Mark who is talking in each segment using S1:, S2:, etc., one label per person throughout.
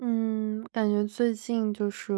S1: 嗯，感觉最近就是，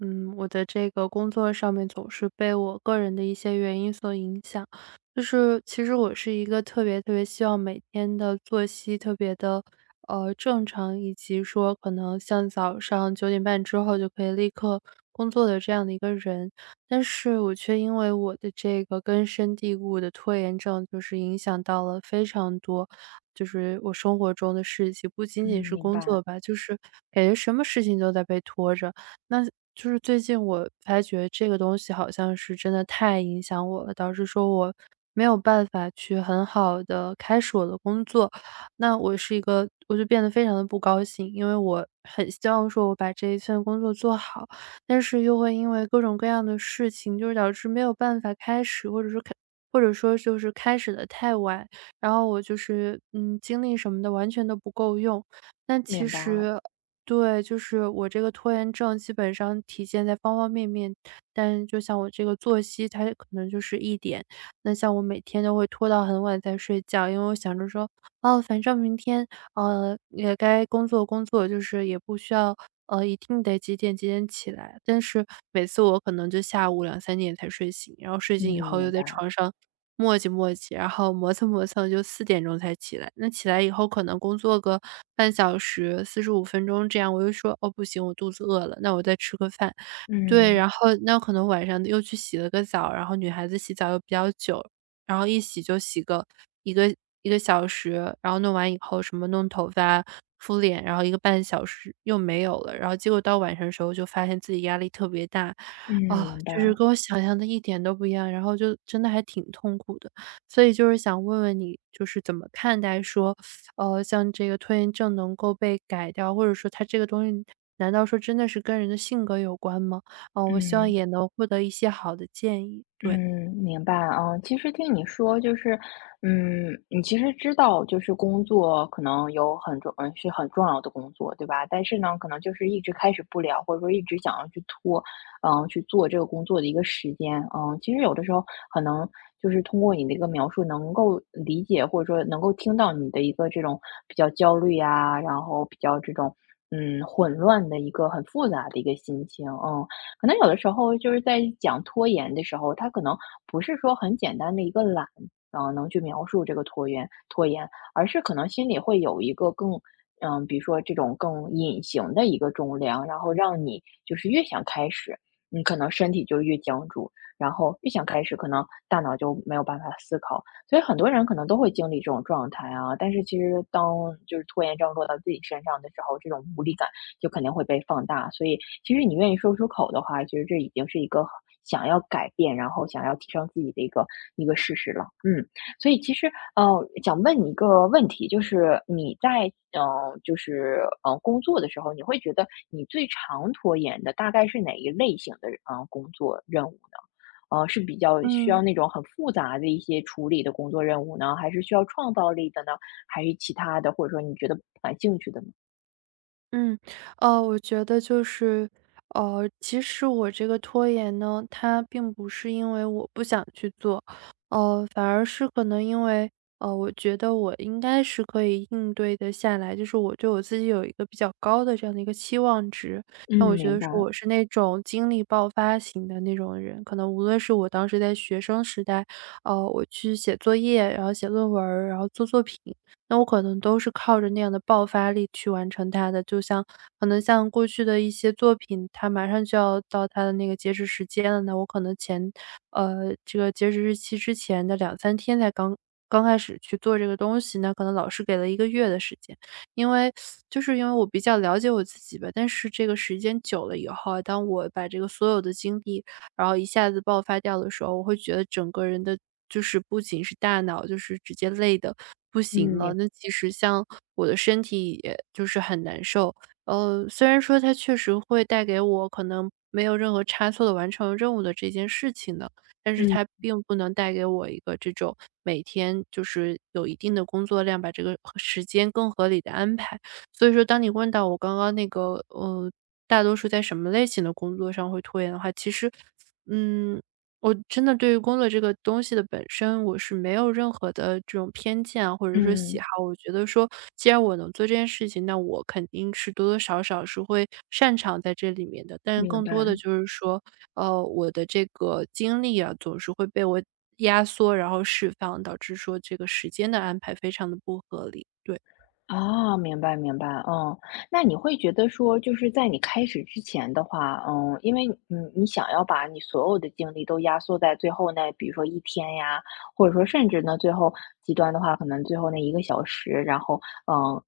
S1: 我的这个工作上面总是被我个人的一些原因所影响。就是其实我是一个特别特别希望每天的作息特别的，正常，以及说可能像早上9点半之后就可以立刻工作的这样的一个人。但是我却因为我的这个根深蒂固的拖延症，就是影响到了非常多。就是我生活中的事情，不仅
S2: 嗯，
S1: 仅是
S2: 明
S1: 工作
S2: 白，
S1: 吧，就是感觉什么事情都在被拖着。那就是最近我发觉这个东西好像是真的太影响我了，导致说我没有办法去很好的开始我的工作。那我是一个，我就变得非常的不高兴，因为我很希望说我把这一份工作做好，但是又会因为各种各样的事情，就是导致没有办法开始，或者说就是开始的太晚。然后我就是，精力什么的完全都不够用。那其
S2: 明白，
S1: 实对，就是我这个拖延症基本上体现在方方面面，但就像我这个作息，它可能就是一点。那像我每天都会拖到很晚才睡觉，因为我想着说，哦，反正明天也该工作工作，就是也不需要，一定得几点几点起来。但是每次我可能就下午2、3点才睡醒，然后睡
S2: 嗯，
S1: 醒以后又
S2: 明
S1: 在
S2: 白，
S1: 床上磨叽磨叽，然后磨蹭磨蹭就4点钟才起来。那起来以后可能工作个半小时、45分钟这样，我又说：“哦，不行，我肚子饿了，那我再吃个饭。”对，
S2: 嗯，
S1: 然后那可能晚上又去洗了个澡，然后女孩子洗澡又比较久。然后一洗就洗个一个一个小时，然后弄完以后什么弄头发、敷脸，然后一个半小时又没有了。然后结果到晚上的时候就发现自己压力特别大，
S2: 嗯，
S1: 啊，
S2: 明白，
S1: 就是跟我想象的一点都不一样，然后就真的还挺痛苦的。所以就是想问问你，就是怎么看待说，像这个拖延症能够被改掉，或者说它这个东西难道说真的是跟人的性格有关吗？哦，我希望
S2: 嗯。
S1: 也能获得一些好的建议，
S2: 嗯，
S1: 对。
S2: 明白啊。其实听你说就是，嗯，你其实知道就是工作可能有很重嗯，是很重要的工作，对吧？但是呢，可能就是一直开始不了，或者说一直想要去拖，嗯，去做这个工作的一个时间。嗯，其实有的时候可能就是通过你的一个描述，能够理解或者说能够听到你的一个这种比较焦虑啊，然后比较这种。嗯，混乱的一个很复杂的一个心情，嗯，可能有的时候就是在讲拖延的时候，它可能不是说很简单的一个懒，啊，能去描述这个拖延，而是可能心里会有一个更，嗯、比如说这种更隐形的一个重量，然后让你就是越想开始，你可能身体就越僵住，然后越想开始，可能大脑就没有办法思考，所以很多人可能都会经历这种状态啊。但是其实当就是拖延症落到自己身上的时候，这种无力感就肯定会被放大。所以，其实你愿意说出口的话，其实这已经是一个想要改变，然后想要提升自己的一个事实了。嗯，所以其实想问你一个问题，就是你在就是工作的时候，你会觉得你最常拖延的大概是哪一类型的工作任务呢？是比较需
S1: 嗯。
S2: 要那种很复杂的一些处理的工作任务呢，还是需要创造力的呢？还是其他的，或者说你觉得不感兴趣的呢？
S1: 嗯，我觉得就是，其实我这个拖延呢，它并不是因为我不想去做，反而是可能因为，我觉得我应该是可以应对的下来，就是我对我自己有一个比较高的这样的一个期望值。
S2: 嗯，
S1: 那我觉
S2: 明
S1: 得
S2: 白。
S1: 说我是那种精力爆发型的那种人，可能无论是我当时在学生时代，我去写作业，然后写论文儿然后做作品，那我可能都是靠着那样的爆发力去完成它的。就像可能像过去的一些作品，它马上就要到它的那个截止时间了，那我可能前这个截止日期之前的2、3天才刚刚开始去做这个东西，那可能老师给了一个月的时间。因为就是因为我比较了解我自己吧，但是这个时间久了以后啊当我把这个所有的精力然后一下子爆发掉的时候，我会觉得整个人的就是不仅是大脑，就是直接累的不
S2: 嗯，
S1: 行了。
S2: 明
S1: 那其实像我的身体也就是很难受。虽然说它确实会带给我可能没有任何差错的完成任务的这件事情呢，但是
S2: 嗯
S1: 它并不能带给我一个这种每天就是有一定的工作量，把这个时间更合理的安排。所以说，当你问到我刚刚那个，大多数在什么类型的工作上会拖延的话，其实，嗯，我真的对于工作这个东西的本身，我是没有任何的这种偏见啊，或者说喜
S2: 嗯，
S1: 好。我觉得说，既然我能做这件事情，那我肯定是多多少少是会擅长在这里面的。但是
S2: 明
S1: 更多的
S2: 白。
S1: 就是说，我的这个精力啊，总是会被我压缩，然后释放，导致说这个时间的安排非常的不合理。对。
S2: 啊，明白明白，嗯。那你会觉得说，就是在你开始之前的话，嗯，因为你想要把你所有的精力都压缩在最后那，比如说一天呀，或者说甚至呢，最后极端的话，可能最后那一个小时，然后，嗯，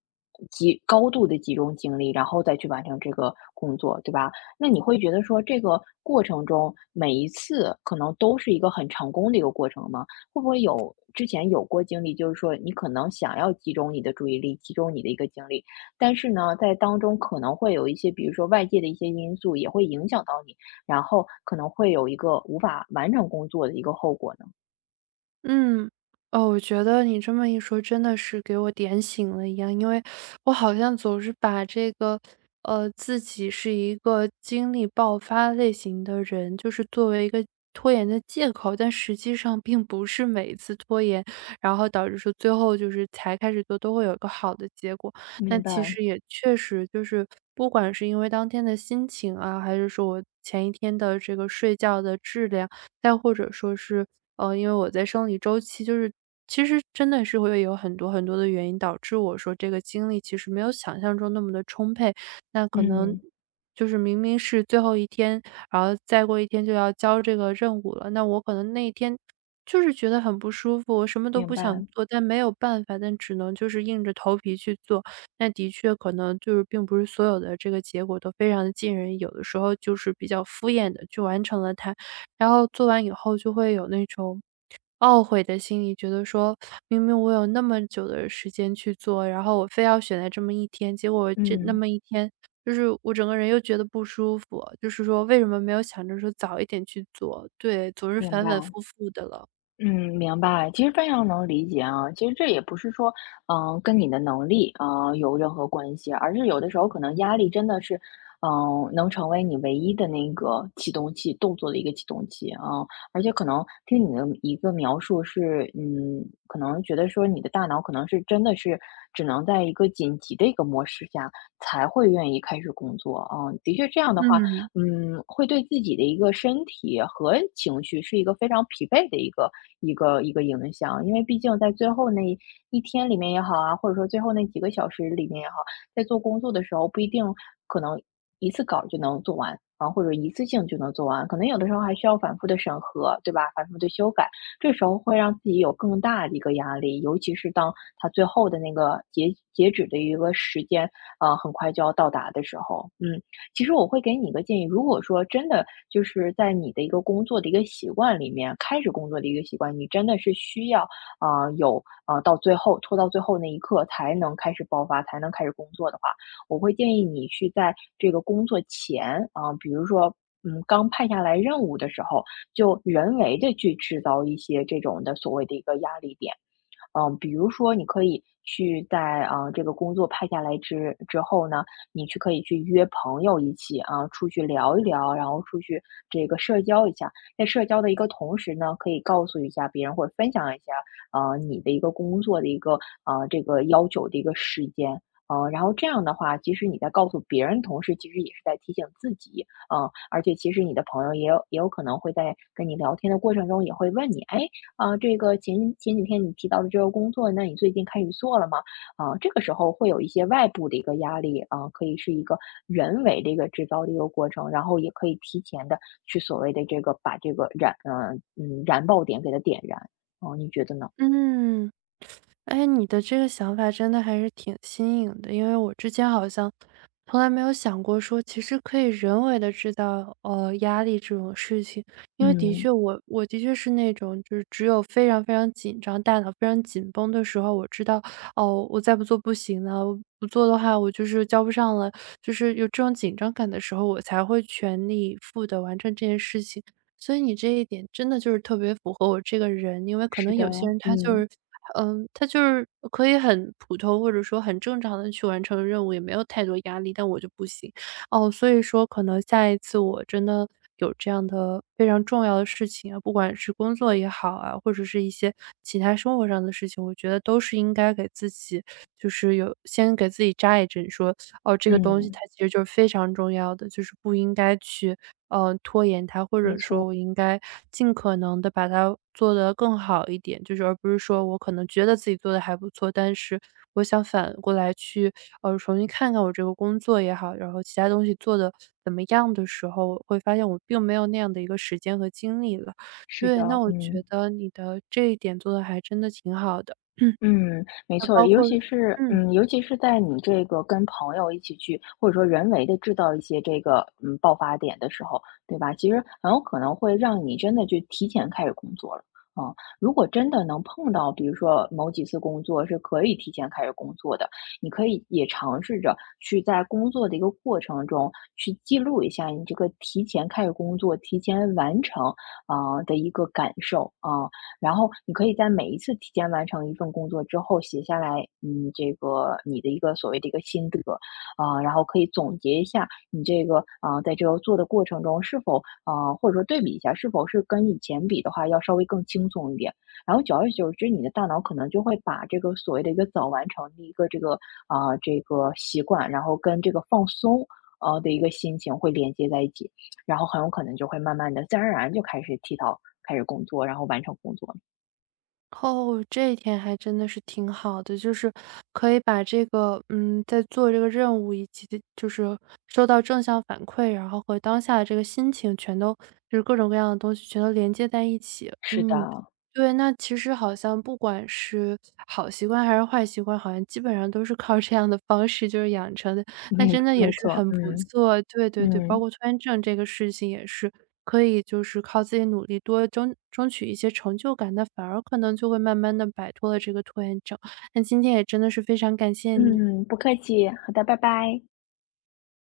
S2: 集高度的集中精力，然后再去完成这个工作，对吧？那你会觉得说这个过程中，每一次可能都是一个很成功的一个过程吗？会不会有之前有过经历，就是说你可能想要集中你的注意力，集中你的一个精力，但是呢，在当中可能会有一些，比如说外界的一些因素也会影响到你，然后可能会有一个无法完成工作的一个后果呢？
S1: 嗯，哦，我觉得你这么一说，真的是给我点醒了一样。因为我好像总是把这个，自己是一个精力爆发类型的人，就是作为一个拖延的借口，但实际上并不是每一次拖延，然后导致说最后就是才开始做，都会有一个好的结果。那
S2: 明
S1: 其
S2: 白，
S1: 实也确实就是，不管是因为当天的心情啊，还是说我前一天的这个睡觉的质量。再或者说是，因为我在生理周期就是其实真的是会有很多很多的原因导致我说这个精力其实没有想象中那么的充沛。那可能
S2: 嗯，
S1: 就是明明是最后一天，然后再过一天就要交这个任务了，那我可能那一天就是觉得很不舒服，我什么都
S2: 明
S1: 不想
S2: 白，
S1: 做，但没有办法，但只能就是硬着头皮去做。那的确可能就是并不是所有的这个结果都非常的尽人意有的时候就是比较敷衍的去完成了它。然后做完以后就会有那种懊悔的心理，觉得说明明我有那么久的时间去做，然后我非要选在这么一天，结果这那
S2: 嗯，
S1: 么一天，就是我整个人又觉得不舒服，就是说为什么没有想着说早一点去做？对，总是
S2: 明
S1: 反
S2: 白。
S1: 反复复的了。
S2: 嗯，明白，其实非常能理解啊。其实这也不是说，嗯、跟你的能力啊、有任何关系，而是有的时候可能压力真的是，嗯、能成为你唯一的那个启动器，动作的一个启动器啊、而且可能听你的一个描述是，嗯，可能觉得说你的大脑可能是真的是只能在一个紧急的一个模式下才会愿意开始工作啊、的确，这样的话，
S1: 嗯
S2: 嗯，会对自己的一个身体和情绪是一个非常疲惫的一个影响。因为毕竟在最后那一天里面也好啊，或者说最后那几个小时里面也好，在做工作的时候不一定可能一次稿儿就能做完啊，或者一次性就能做完，可能有的时候还需要反复的审核，对吧？反复的修改，这时候会让自己有更大的一个压力，尤其是当它最后的那个截止的一个时间啊，很快就要到达的时候，嗯。其实我会给你一个建议，如果说真的就是在你的一个工作的一个习惯里面，开始工作的一个习惯，你真的是需要啊、有啊、到最后拖到最后那一刻才能开始爆发，才能开始工作的话，我会建议你去在这个工作前啊、比如说。嗯，刚派下来任务的时候，就人为的去制造一些这种的所谓的一个压力点，嗯、比如说你可以去在这个工作派下来之后呢，你去可以去约朋友一起啊、出去聊一聊，然后出去这个社交一下，在社交的一个同时呢，可以告诉一下别人或者分享一下你的一个工作的一个啊这个要求的一个时间。嗯，然后这样的话，其实你在告诉别人的同时，其实也是在提醒自己，嗯，而且其实你的朋友也有可能会在跟你聊天的过程中也会问你，哎，啊，这个前几天你提到的这个工作，那你最近开始做了吗？啊，这个时候会有一些外部的一个压力啊，可以是一个人为的一个制造的一个过程，然后也可以提前的去所谓的这个把这个燃，嗯嗯，燃爆点给它点燃，哦，你觉得呢？
S1: 嗯。哎，你的这个想法真的还是挺新颖的，因为我之前好像从来没有想过说，其实可以人为的制造，压力这种事情。因为的
S2: 嗯，
S1: 确我的确是那种就是只有非常非常紧张，大脑非常紧绷的时候，我知道，哦，我再不做不行了，我不做的话我就是交不上了，就是有这种紧张感的时候，我才会全力以赴的完成这件事情。所以你这一点真的就是特别符合我这个人，因为可
S2: 是
S1: 能
S2: 的，
S1: 有些人他就
S2: 嗯。
S1: 是他就是可以很普通或者说很正常的去完成任务，也没有太多压力，但我就不行。哦，所以说可能下一次我真的有这样的非常重要的事情啊，不管是工作也好啊，或者是一些其他生活上的事情，我觉得都是应该给自己就是有先给自己扎一针，说，哦，这个东西
S2: 嗯，
S1: 它其实就是非常重要的，就是不应该去，拖延它，或
S2: 没
S1: 者说
S2: 错，
S1: 我应该尽可能的把它做得更好一点。就是而不是说我可能觉得自己做的还不错，但是我想反过来去，重新看看我这个工作也好，然后其他东西做的怎么样的时候，我会发现我并没有那样的一个时间和精力了。
S2: 是的，
S1: 对，那我觉
S2: 嗯。
S1: 得你的这一点做的还真的挺好的，
S2: 嗯，没
S1: 那
S2: 错，
S1: 包
S2: 尤
S1: 括
S2: 其是
S1: 嗯。
S2: 嗯，尤其是在你这个跟朋友一起去，或者说人为的制造一些这个，嗯，爆发点的时候，对吧？其实很有可能会让你真的就提前开始工作了，嗯。如果真的能碰到，比如说某几次工作是可以提前开始工作的，你可以也尝试着去在工作的一个过程中，去记录一下你这个提前开始工作、提前完成，啊，的一个感受，啊。然后你可以在每一次提前完成一份工作之后，写下来，嗯，这个你的一个所谓的一个心得，啊、然后可以总结一下你这个啊、在这个做的过程中是否啊、或者说对比一下是否是跟以前比的话要稍微更轻松一点。然后久而久之，你的大脑可能就会把这个所谓的一个早完成的一个这个啊、这个习惯，然后跟这个放松。的一个心情会连接在一起，然后很有可能就会慢慢的、自然而然就开始提到开始工作，然后完成工作。
S1: 哦，这一点还真的是挺好的，就是可以把这个，在做这个任务以及就是收到正向反馈，然后和当下的这个心情全都就是各种各样的东西全都连接在一起。
S2: 是的。
S1: 嗯，对，那其实好像不管是好习惯还是坏习惯，好像基本上都是靠这样的方式就是养成的。那
S2: 没
S1: 真的也
S2: 没
S1: 是
S2: 错，
S1: 很不
S2: 嗯，
S1: 错。对对对，包
S2: 嗯，
S1: 括拖延症这个事情也是，可以就是靠自己努力多争取一些成就感，那反而可能就会慢慢的摆脱了这个拖延症。那今天也真的是非常感谢你。
S2: 嗯，不客气，好的，拜拜。